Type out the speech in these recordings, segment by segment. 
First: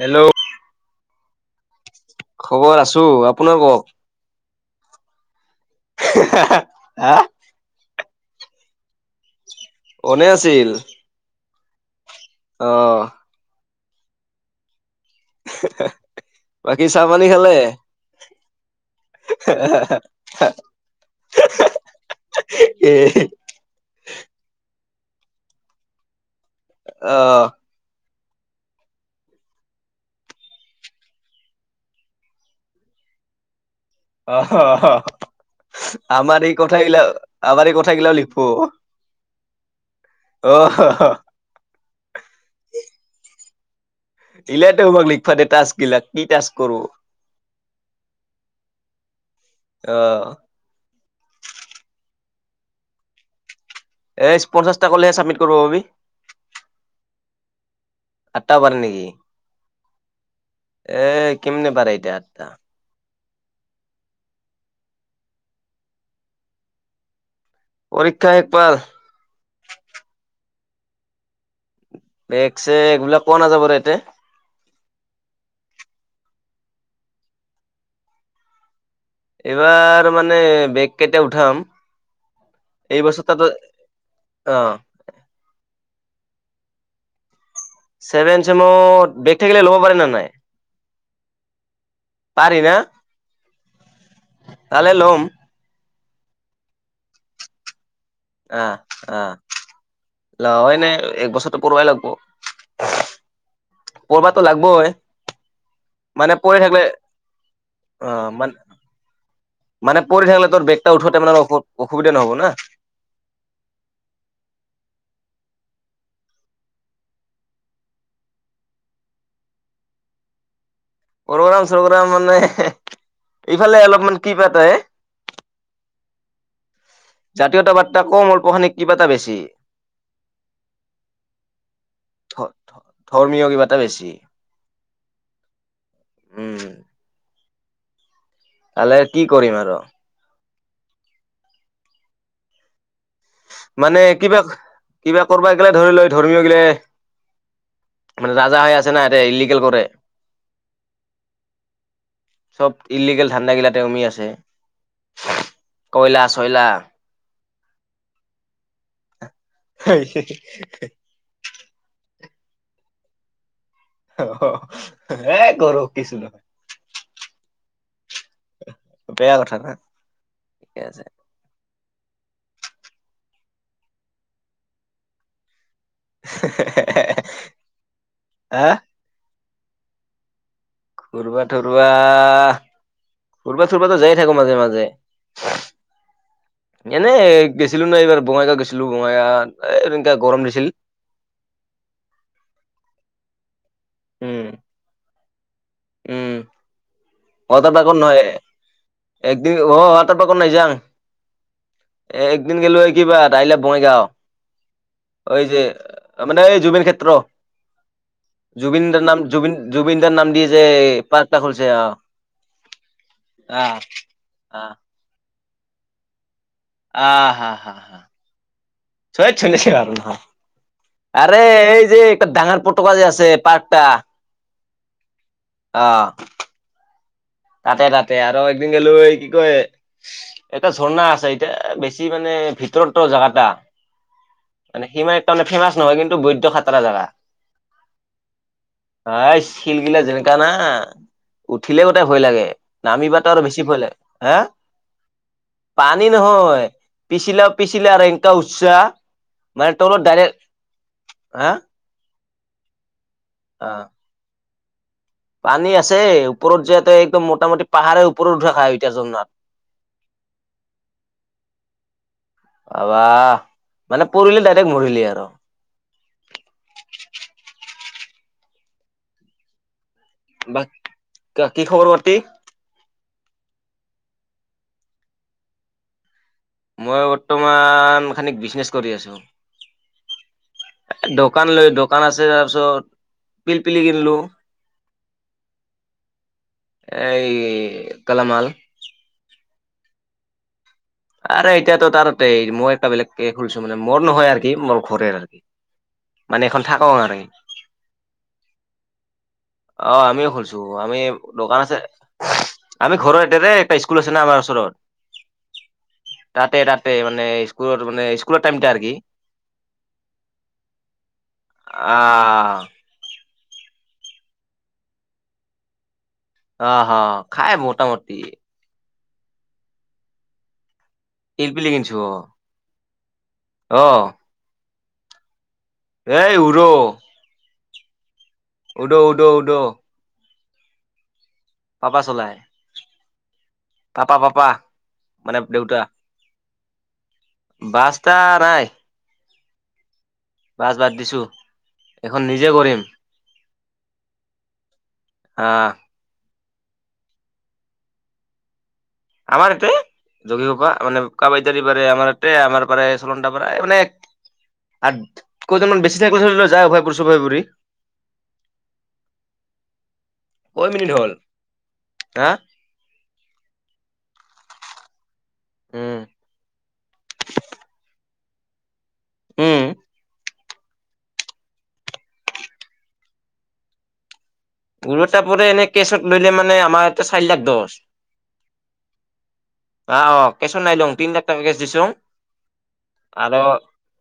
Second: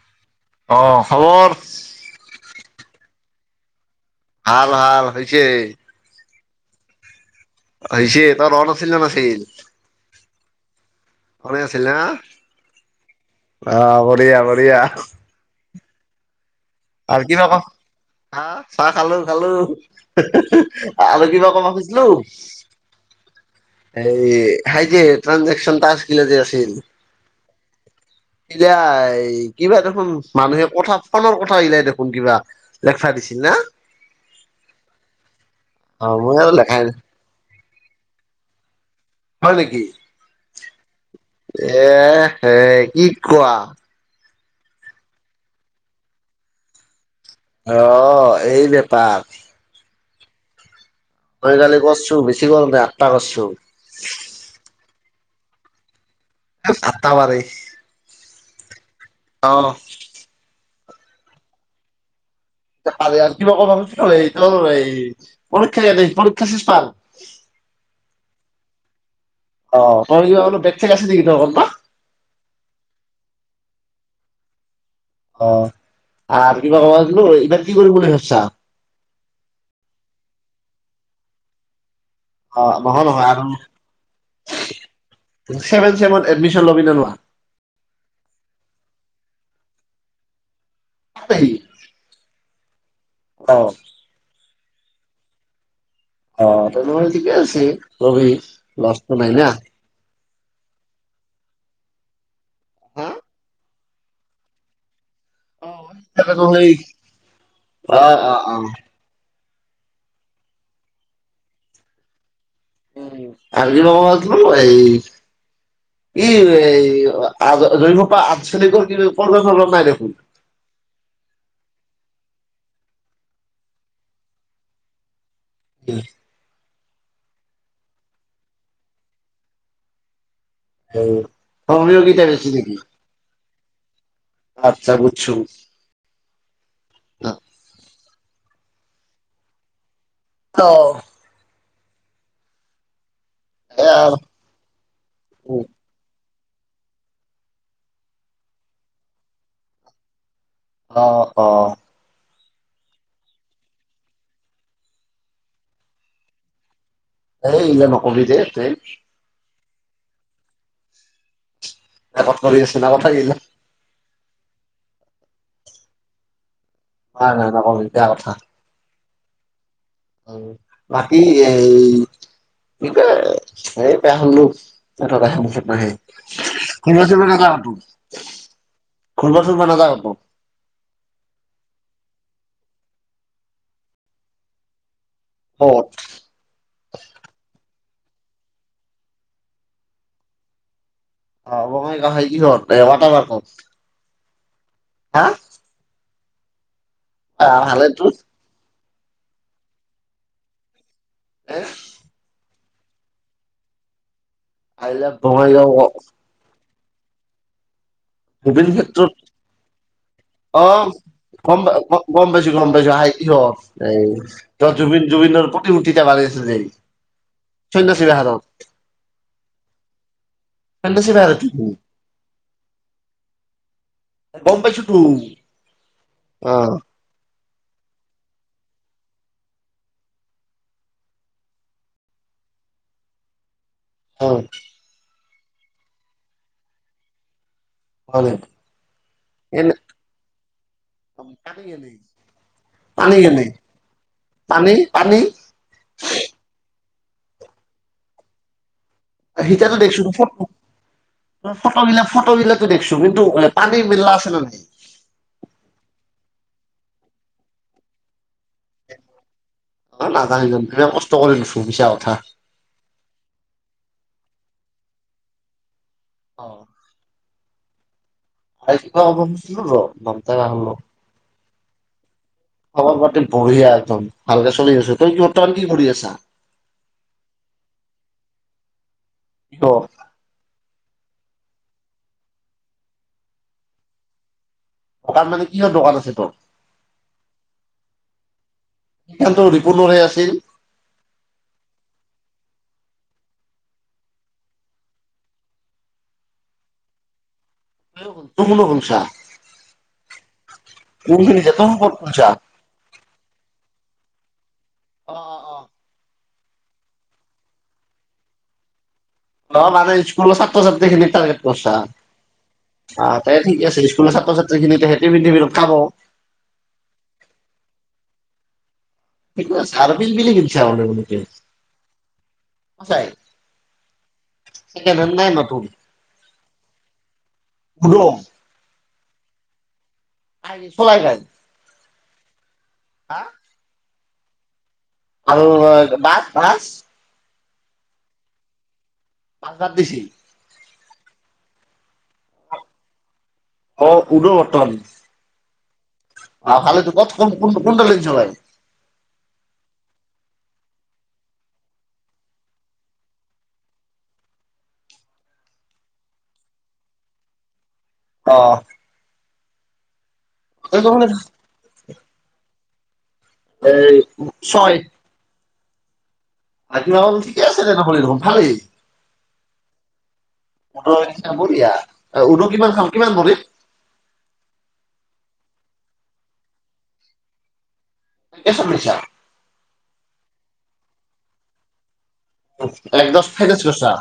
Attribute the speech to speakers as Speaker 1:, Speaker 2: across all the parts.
Speaker 1: Hello
Speaker 2: অহ খবৰ
Speaker 1: অঁ আছো আপোনাৰ কওক
Speaker 2: হাল হাল হৈছে
Speaker 1: হা হা আহ
Speaker 2: আহিছে তাত অহা আছিল নে নাছিল
Speaker 1: এনে আছিল
Speaker 2: ভালে আছিল না
Speaker 1: অহ
Speaker 2: অ বঢ়িয়া বঢ়িয়া
Speaker 1: হাঁ হাঁ হাঁহ
Speaker 2: আৰু কিবা ক হা চাহ খালো খালো আৰু কিবা কব খোজলো
Speaker 1: এ
Speaker 2: এই য়ে ট্ৰাণজেকচন আছিলে যে
Speaker 1: অ'
Speaker 2: এিলাই কিবা দেখোন মানুহে কথা ফোনৰ কথা সিলাই দেখোন কিবা লেক্সা দিছিল না
Speaker 1: অহহ
Speaker 2: অ মই
Speaker 1: আমাৰ
Speaker 2: আৰু
Speaker 1: এই
Speaker 2: লেখাই নাই
Speaker 1: কথাবিলাক আমাৰ এই কথা থাগীলা লিখোঁ
Speaker 2: হয় নেকি এ হে কি কোৱা
Speaker 1: [unintelligible] টাস্কগিলাক কি টাস্ক কৰো।
Speaker 2: আহ্ এই বেপাৰ
Speaker 1: অ'
Speaker 2: আই কালি কৰ্ছো বেছি কৰা নাই আঠটা কৰছো
Speaker 1: কৰবী
Speaker 2: সাতটা পাৰে
Speaker 1: আঠটা পাৰে নেকি
Speaker 2: ই অ
Speaker 1: এ কেমনে পাৰে এতিয়া আঠটা
Speaker 2: প আৰু কিবা কব এই এই পৰীক্ষা পৰীক্ষা শেষ পাৰ
Speaker 1: পৰীক্ষা এক পাৰ
Speaker 2: অ তই অলপ বেগ ছেগ আছে নেকি তৰ কতা
Speaker 1: বেগ ছেগ এইবিলাক পোৱা নাযাব এতে
Speaker 2: অ আৰু কিবা কম এইবাৰ কি কৰিম বুলি ভাবচা
Speaker 1: এইবাৰ মানে বেগ কেইটা উঠাম
Speaker 2: অ'
Speaker 1: এই
Speaker 2: নহয়
Speaker 1: বছৰ
Speaker 2: নহয় আৰু
Speaker 1: তাতো অ
Speaker 2: এই চেমত এদমিচন লবি না নলৱা?
Speaker 1: চেভেন চেমত বেক থাকিলে ল'ব পাৰিম নে নাই?
Speaker 2: [unintelligible]
Speaker 1: পাৰি না?
Speaker 2: অ'।
Speaker 1: পালে লম।
Speaker 2: অ' তেনেহলে ঠিকে আছে। লবি লষ্টটো নাই না।
Speaker 1: লৱেই নাই। এক বছৰটো পঢ়িবাই লাগব।
Speaker 2: হা?
Speaker 1: পঢ়বাতো লাগিবই।
Speaker 2: [unintelligible] অ'- অ'- অ'।
Speaker 1: মানে পৰি থাকিলে তোৰ বেগটা উঠোতেই মানে অস- অসুবিধা নহ'ব না?
Speaker 2: উম এদিনত কিমান পৰে ই? ই [unintelligible] ৰ পৰা আঠ চলি গ'ল [unintelligible] কিন্তু পোন্ধৰ-ষোল্লত নাই দেখোন।
Speaker 1: প্ৰগ্ৰাম চগ্ৰাম মানে ইফালে অলপমান কি পাতা হে?
Speaker 2: উম
Speaker 1: জাতীয়তাবাদ তা কম [unintelligible] কিবা এটা বেছি।
Speaker 2: সেই [unintelligible] কিতা বেছি নেকি?
Speaker 1: টা বেছি।
Speaker 2: আতছা বুটচো।
Speaker 1: পালে কি কৰিম আৰু।
Speaker 2: অ'।
Speaker 1: মানে কিবা- কিবা কৰবা এইগিলা ধৰি লৈ ধ ধৰ্মীয় গিলে মানে ৰাজা হৈ আছে না ইয়াতে ইলিগেল কৰে।
Speaker 2: অ' - অ'।
Speaker 1: চব ইলিগেল ঠাণ্ডাাগিলাতে সোমি আছে। কয়লা চয়লা
Speaker 2: [unintelligible] হবি দে এতে?
Speaker 1: হে- হি- হি
Speaker 2: এ ক'ত কৰি আছিলা [unintelligible]
Speaker 1: অ' হঁ-হঁ এ কৰোঁ কিছু নহয়।
Speaker 2: নাই নাই নকবি। বেয়া কথা।
Speaker 1: বেয়া কথা না?
Speaker 2: অ'
Speaker 1: ঠিকে আছে
Speaker 2: বাকী এই কিবা মইয়ে বেয়া হলো [unintelligible] নাহে। [unintelligible] টো
Speaker 1: হা
Speaker 2: [unintelligible] তোৰ মানকাই শপত।
Speaker 1: ফুৰবা- থুৰবা, ফুৰবা- থুৰবাতো যায় থাকোঁ মাজে মাজে।
Speaker 2: ক'ত
Speaker 1: এনে গছিলো ন এইবাৰ বঙাইগাঁও গৈছিলো বঙাইগাঁওত এ তেনেকা গৰম দিছিল।
Speaker 2: আহ বঙাইগাঁও কাহাই কিহৰ এ কট বাৰ ক'ত?
Speaker 1: উম
Speaker 2: হা
Speaker 1: উম
Speaker 2: আ
Speaker 1: কথাটো এ
Speaker 2: ভালেতো
Speaker 1: নহয়। এক দিন ৰহ তাৰ পৰা নাজাঙ।
Speaker 2: আহ।
Speaker 1: দিন গেলো কিবা তাহিললে বঙাইগাঁও।
Speaker 2: আহিল ভমাই গ
Speaker 1: কুত্ৰ জুবিন দাৰ নাম জুবিন- জুবিন দাৰ নাম দিয়ে যে
Speaker 2: অ
Speaker 1: পাৰ্ক টা
Speaker 2: গম
Speaker 1: খুলিছে আহ।
Speaker 2: গম পাইছ -গম পাইছ আহ ইহ এই ত
Speaker 1: আহ
Speaker 2: জুবিন- জুবিন দাৰ [unintelligible] চন্যছিলৱ হত।
Speaker 1: চয়ছে বাৰ নহ
Speaker 2: সন্যাসীৰ
Speaker 1: আৰে
Speaker 2: বেহাৰত
Speaker 1: এই যে এক ডাঙৰ পটকা যে আছে পাৰ্
Speaker 2: গম পাইছোঁ টো আহ।
Speaker 1: তাতে-তাতে আৰু একদিন গেলো এ কি কয় এটা ঝৰ্ণা আছে এতিয়া বেছি মানে ভিতৰতো জাগা টা।
Speaker 2: অ
Speaker 1: মানে সিমাই ইমান ফেমাচ নহয় কিন্তু বৈদ্য খাতৰা জেগা।
Speaker 2: হয়
Speaker 1: আছ
Speaker 2: এনে
Speaker 1: শিলগিলা যেনেকা না
Speaker 2: পানী
Speaker 1: উঠিলে ব
Speaker 2: কেনে
Speaker 1: লাগে নামিব
Speaker 2: পানী
Speaker 1: তাৰ
Speaker 2: কেনে
Speaker 1: বেছি ভয় লাগে হা
Speaker 2: পানী পানী
Speaker 1: পানী নহয় পিচিলাও পিচিলা আৰু এনকা উচসাহ
Speaker 2: সিতাতো দেখছো ফটো-
Speaker 1: হা
Speaker 2: ফটো বিলাক ফটো বিলাকো দিখচু তুমিটো এ
Speaker 1: অ
Speaker 2: পানী মিলা আছিল নে নাই।
Speaker 1: পানী আছে ওপৰত যোৱাতে একদম মোটামুটি পাহাৰে ওপৰত উঠা খা এতিয়া যা ন।
Speaker 2: অ নাজানিল বিৰাত কষ্ট কৰিছিলো মিছা উঠা।
Speaker 1: বাহ মানে পৰিলে ডাইৰেক্ট মৰিলি আৰু।
Speaker 2: অ।
Speaker 1: [unintelligible]
Speaker 2: ভয় কিছিলো ৰ মমতা গাহো
Speaker 1: ক কি খবৰ পাতি?
Speaker 2: খবৰ পাতি বঢ়িয়া একদম ভালকে চলি আচো, তই বৰ্তমান কি কৰি আছা?
Speaker 1: মই বৰ্তমান খানিক বিজনেচ কৰি আছো।
Speaker 2: অ
Speaker 1: দোকান লৈ দোকান আছে তাৰপিছত, পিলপিলি কিনলো।
Speaker 2: দোকান মানে কিহৰ দোকান আছে তোৰ?
Speaker 1: কালামাল
Speaker 2: সেইখানটো ৰিপুণৰহে আছিল।
Speaker 1: আৰে এতিয়াটো তাৰতে মই এটা বেলেগকে খুলিছো মানে মোৰ নহয় আৰ কি মোৰ ঘৰে আৰু মানে এখন থাকও আৰ।
Speaker 2: তো কোনো হুনচা [unintelligible]
Speaker 1: অ আমিও খুলছো টু-আমি দোকান
Speaker 2: জেতুম
Speaker 1: আছে,
Speaker 2: ক'ত খুলছা?
Speaker 1: আমি ঘৰৰ এতে দে হাইস্কুল আছে ন আমাৰ ওচৰত
Speaker 2: অ -অ -অ
Speaker 1: তাতে তাতে মানে স্কুলৰ মানে স্কুলৰ টাইমটো আৰ কি
Speaker 2: অ মানে স্কুলৰ ছাত্ৰ ছাত্ৰীখিনিক টাৰ্গেট কৰছা,
Speaker 1: আহ
Speaker 2: আ। এ ঠিকে আছে স্কুলৰ ছাত্ৰ ছাত্ৰীখিনি হেটি টিফিনত খাব
Speaker 1: অ-হ' খায় মোটামুটি।
Speaker 2: চাৰ পিল বিল বুলি কিনচা বোলে [unintelligible]
Speaker 1: পিলপিলি কিনচো অহ [inaudible]
Speaker 2: একেধননে নতুন [unintelligible]
Speaker 1: এই উৰো।
Speaker 2: গুদম
Speaker 1: উদ্- উদ্ -উদ্
Speaker 2: আহি চলাই গ
Speaker 1: পাপা চলাই তাপা পাপা মানে
Speaker 2: আৰু বাত ভাজ
Speaker 1: বাস্তা নাই
Speaker 2: পাছজা দেচি
Speaker 1: কাজ বাদ দিছোঁ, এইখন নিজে কৰিম।
Speaker 2: অ উদ ব্তন
Speaker 1: আহ
Speaker 2: অ ভালে তো কত ক কোনটা লেছ ভাই
Speaker 1: আমাৰ ইতে। যোগীঘোপা, কাবাইতাৰী পাৰে আমাৰ ইতে, আমাৰ পাৰে চল পাৰ মানে কেইজনমান বেছি থ যায় উভয়পুৰী
Speaker 2: অ
Speaker 1: কৈ মিনিট হ'ল?
Speaker 2: এই
Speaker 1: হা
Speaker 2: এই ছয়
Speaker 1: উম
Speaker 2: আজি মাহল ঠিকে আছে দে নহলে ভালেই।
Speaker 1: উম
Speaker 2: মতৰৰ নিচিনা বলিয়া, উদ কিমান খাম কিমান বডিত?
Speaker 1: গৰু এটা পৰা এনে কেচত লৈলে মানে আমাৰতে চাৰি লাখ দচ
Speaker 2: এই চব মিছা
Speaker 1: এইচোন নাইলোং তিনটা তাৰ্গেট দিছোং
Speaker 2: এক দশ ফেকছিল ছাৰ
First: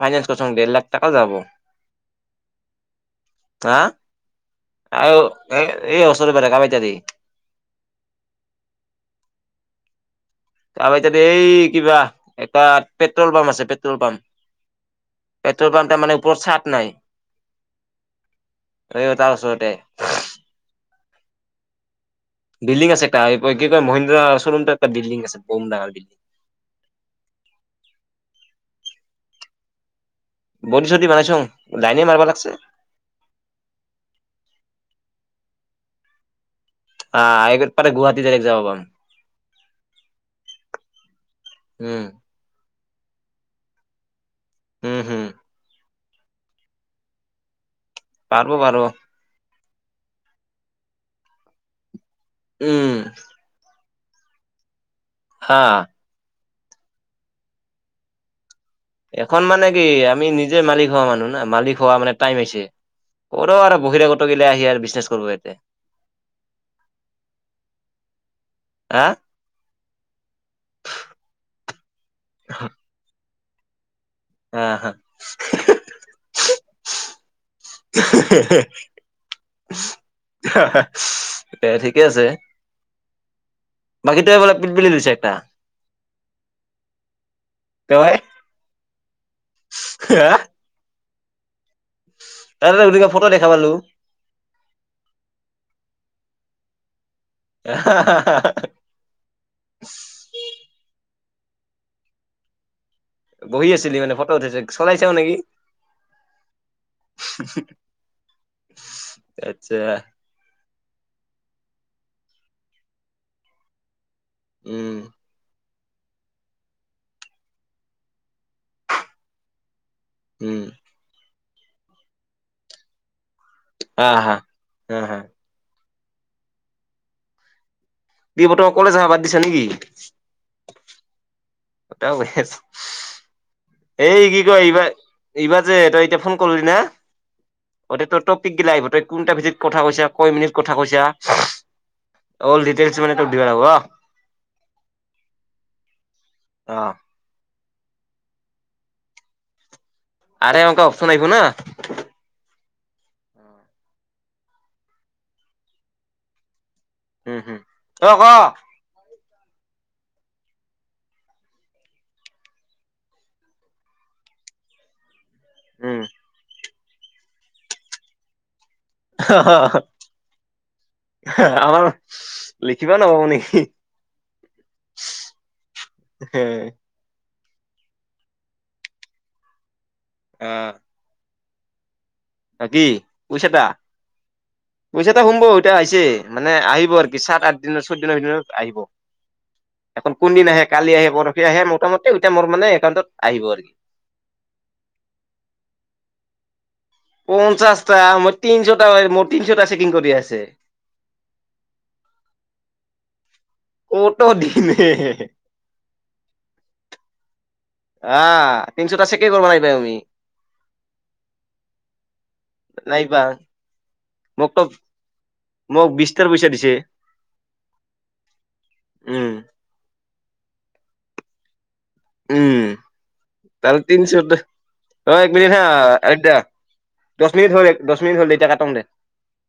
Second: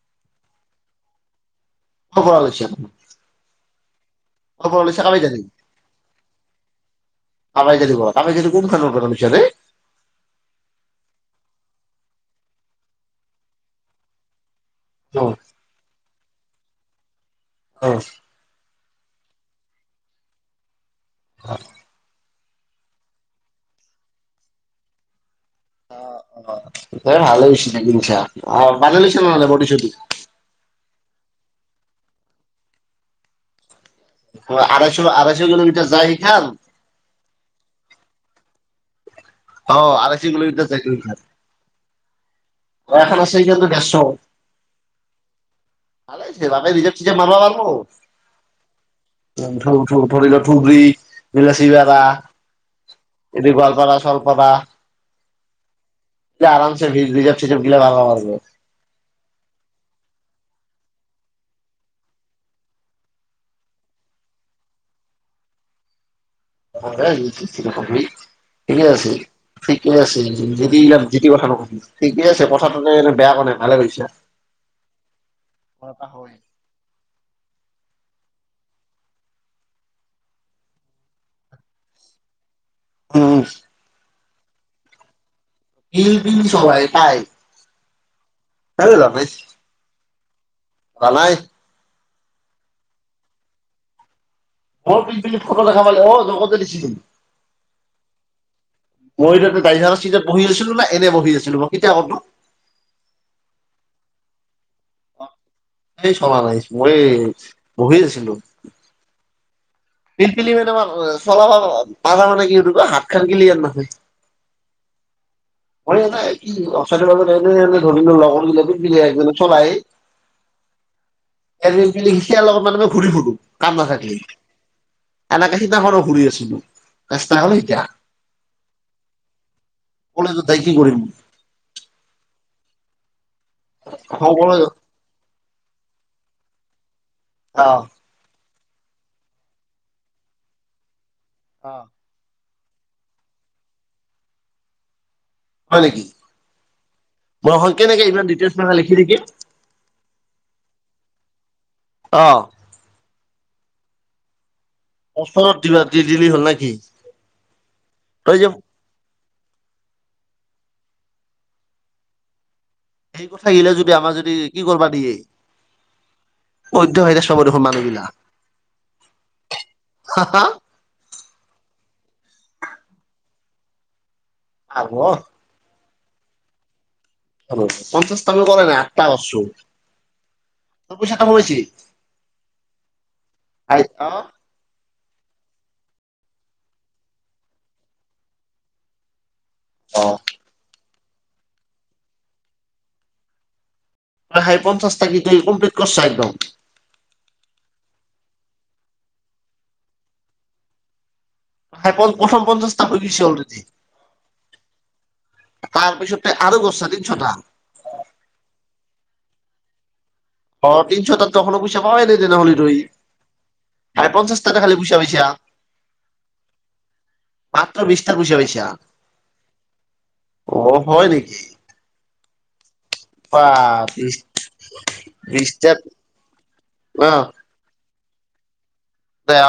Speaker 1: ফাইনেন্স কৰচং দেৰ লাখ টকা যাব
Speaker 2: খবৰ লৈছিল
Speaker 1: আ
Speaker 2: অপল কাবাই জ
Speaker 1: পাৰে কামাখ্যাদি
Speaker 2: কাবাই জি ব কাব কোন খানচ [unintelligible]
Speaker 1: আৱাই তাতে এই কিবা এটা পেট্ৰল পাম্প আছে পেট্ৰল
Speaker 2: অ
Speaker 1: পাম্প পেট্ৰল পাম্পটা মানে ওপৰত চা নাই
Speaker 2: অ'
Speaker 1: ৰ টা ওচৰতে
Speaker 2: হয়
Speaker 1: বিল্ডিং আছে এটা কি কয় মহিন্দ্ৰা চৰুম টো এটা বিল্ডিং আছে বম ডাঙৰ বিল্ডিং
Speaker 2: অ' অ' দে ভালেই হৈছে জাগিছা বানালিছে নহলে বডি চডি
Speaker 1: বডি চডি বনাইচোং লাইনে মাৰব লাগছে
Speaker 2: আঢৈশ আঢৈশ কিলোমিটাৰ যায় সি খাল
Speaker 1: আহ এই পাৰে গুৱাহাটী দাৰেক যাব পাম
Speaker 2: অ আঢৈশ গলেটো চাৰিকিলো মিটাৰ
Speaker 1: উম
Speaker 2: দোৱাখন আছে কিন্তু গেছঅ
Speaker 1: উম হম
Speaker 2: ভালে হৈছে ৰাভে ৰিজেভ চিজেভ মাৰব পাৰব
Speaker 1: পাৰব পাৰব
Speaker 2: [unintelligible]
Speaker 1: উম
Speaker 2: যদি ভালপালা স্বল্প দা
Speaker 1: হা
Speaker 2: আৰমছে ভিজ ভিজা চিজ দিলে ভাল হব
Speaker 1: এখন মানে কি আমি নিজে মালিক হোৱা মানুহ ন মালিক হোৱা মানে টাইম হৈছে কৰ আৰু বহিৰাগত গিতা আহি আৰু বিজনেচ কৰব ইয়াতে
Speaker 2: ঠিকে
Speaker 1: হা
Speaker 2: আছে ঠিকে আছে যিতি ইয়াত যিতি কথা নকবি ঠিকে আছে কথাটোতে এনে বেয়া কোৱা নাই ভালে পইচা
Speaker 1: আহ হা
Speaker 2: হয়
Speaker 1: এ ঠিকে আছে
Speaker 2: উম
Speaker 1: বাকী তোৱে বোলে পিলপিলি লৈছে একটা
Speaker 2: বিল বিল সবাই তাই
Speaker 1: তই
Speaker 2: আৰু ল লিছ
Speaker 1: হা
Speaker 2: ভাল নাই
Speaker 1: তাৰ [unintelligible] ফটো দেখা পালোঁ।
Speaker 2: অ' পিলপিলিত ফোটো দেখা পালে হ'ল। জগতে দিছিচোন। মই তাতে গাড়ীখানৰ চিটত বহি আছিলোঁ না এনেই বহি চলিব। কেতিয়া অফ নো?
Speaker 1: বহি আছিলি মানে ফটো উঠাইছে চলাইছাও
Speaker 2: অ
Speaker 1: নেকি
Speaker 2: হেই চলা নাই মই এই বহি আছিলোঁ।
Speaker 1: এব
Speaker 2: পিলপিলি কেইটামান অ' চলাবা পাবি। [unintelligible] তাৰকাৰণে কি ইটো কয় হাতখন গেলি আৰু নাহে।
Speaker 1: উম
Speaker 2: [unintelligible] [inaudible] লগৰবিলাকে পিলপিলা আহি পেলাই চলায়।
Speaker 1: উম
Speaker 2: এ [unintelligible] লগত মানে মই ঘূৰি ফুৰোঁ। কাম
Speaker 1: হা
Speaker 2: নাথাক্লি।
Speaker 1: হা হা হা
Speaker 2: এনেকে দিনাখনো ঘুৰি আছিলোঁ। ৰাস্তা হ'ল এতিয়া।
Speaker 1: [unintelligible] কলেজ যাৱা বাদ দিছা নেকি?
Speaker 2: ক'লেতো তাই কি কৰিম?
Speaker 1: বাটাও [unintelligible] এই
Speaker 2: অ
Speaker 1: কি কয় এইবাৰ-এইবাৰ যে তই এতিয়া ফোন কৰলি না অদে তোৰ তোক পিকগিলা আহিব তই কোনটা বেছিত কথা কৈছা কৈ মিনিট কথা কৈছা।
Speaker 2: অ'।
Speaker 1: অল ডিটেইলছ মানে তোক দিব লাগিবহ।
Speaker 2: হয় নেকি?
Speaker 1: আহ
Speaker 2: অ' হয়। কেনেকে ইমান ডিটেইলছ মাখা লিখি থাকিম?
Speaker 1: আৰে অংক অপশন আহিব না।
Speaker 2: অ'। ওচৰত দিলা দি দিলি হ'ল নেকি?
Speaker 1: হম- হম তই ক'।
Speaker 2: সেই কথা আহিলে যদি আমাৰ যদি কি কৰিবা দিয়ে।
Speaker 1: উম
Speaker 2: বন্ধ হয় দে সব দেখুন মানুহগিলা।
Speaker 1: হাঁ-হাঁ-হাঁ।
Speaker 2: হা হা
Speaker 1: হাঁ আমাৰ লিখিবা নাপাব নেকি?
Speaker 2: আহোঁ অ'।
Speaker 1: হে।
Speaker 2: [inaudible] পঞ্চাশটামান কৰা নাই আঠটা কৰছোঁ।
Speaker 1: আহ
Speaker 2: তোৰ পইচা কা [unintelligible]
Speaker 1: বাকী পইছাটা।
Speaker 2: আই অ
Speaker 1: পইচা এটা সোমব এতিয়া আহিছে মানে আহিব আৰু কি চাত-আঠ দিনৰ চৈত দিনৰ ভিতৰত আহিব।
Speaker 2: অ
Speaker 1: এখন কোন দিন আহে কালি আহে পৰখি আহে মোটামুটি এতিয়া মোৰ মানে একাউণ্টত আহিব আৰু কি
Speaker 2: পহাই পঞ্চাছটা কি তই কমপ্লিট কৰচা একদম?
Speaker 1: পঞ্চাশটা মই তিনশটা হয়, মোৰ তিনশটা চেকিং কৰি আছে।
Speaker 2: প্ৰ প্ৰথম পঞ্চাশটা হৈ গৈছে অলৰেডি।
Speaker 1: কত দিনে
Speaker 2: তাৰ পিছতে আৰু গছছা তিনিচটা।
Speaker 1: আহ তিনিচুটা চেকে কৰিব লাগিব তুমি
Speaker 2: অ তিনশ টাত তখনো পইচা পাৱাই ন তেনেহ'লে তই।
Speaker 1: নাইবা
Speaker 2: আৰে পঞ্চাশ টাককা
Speaker 1: মোকতো
Speaker 2: খালি হে পইচা পাইছা।
Speaker 1: মোক বিশটাৰ পইচা দিছে
Speaker 2: মাত্ৰ বিচটা পইচা পাইছা।
Speaker 1: উম
Speaker 2: অ হয় নেকি!
Speaker 1: উম
Speaker 2: বা
Speaker 1: তা
Speaker 2: বিশ
Speaker 1: তিনচো দ, অ এক মিনিট হা
Speaker 2: বিশটাত
Speaker 1: আইটডা দচ মিনিট হ'ল দচ মিনিত হ'ল এতিয়া কাটংদে
Speaker 2: এয়া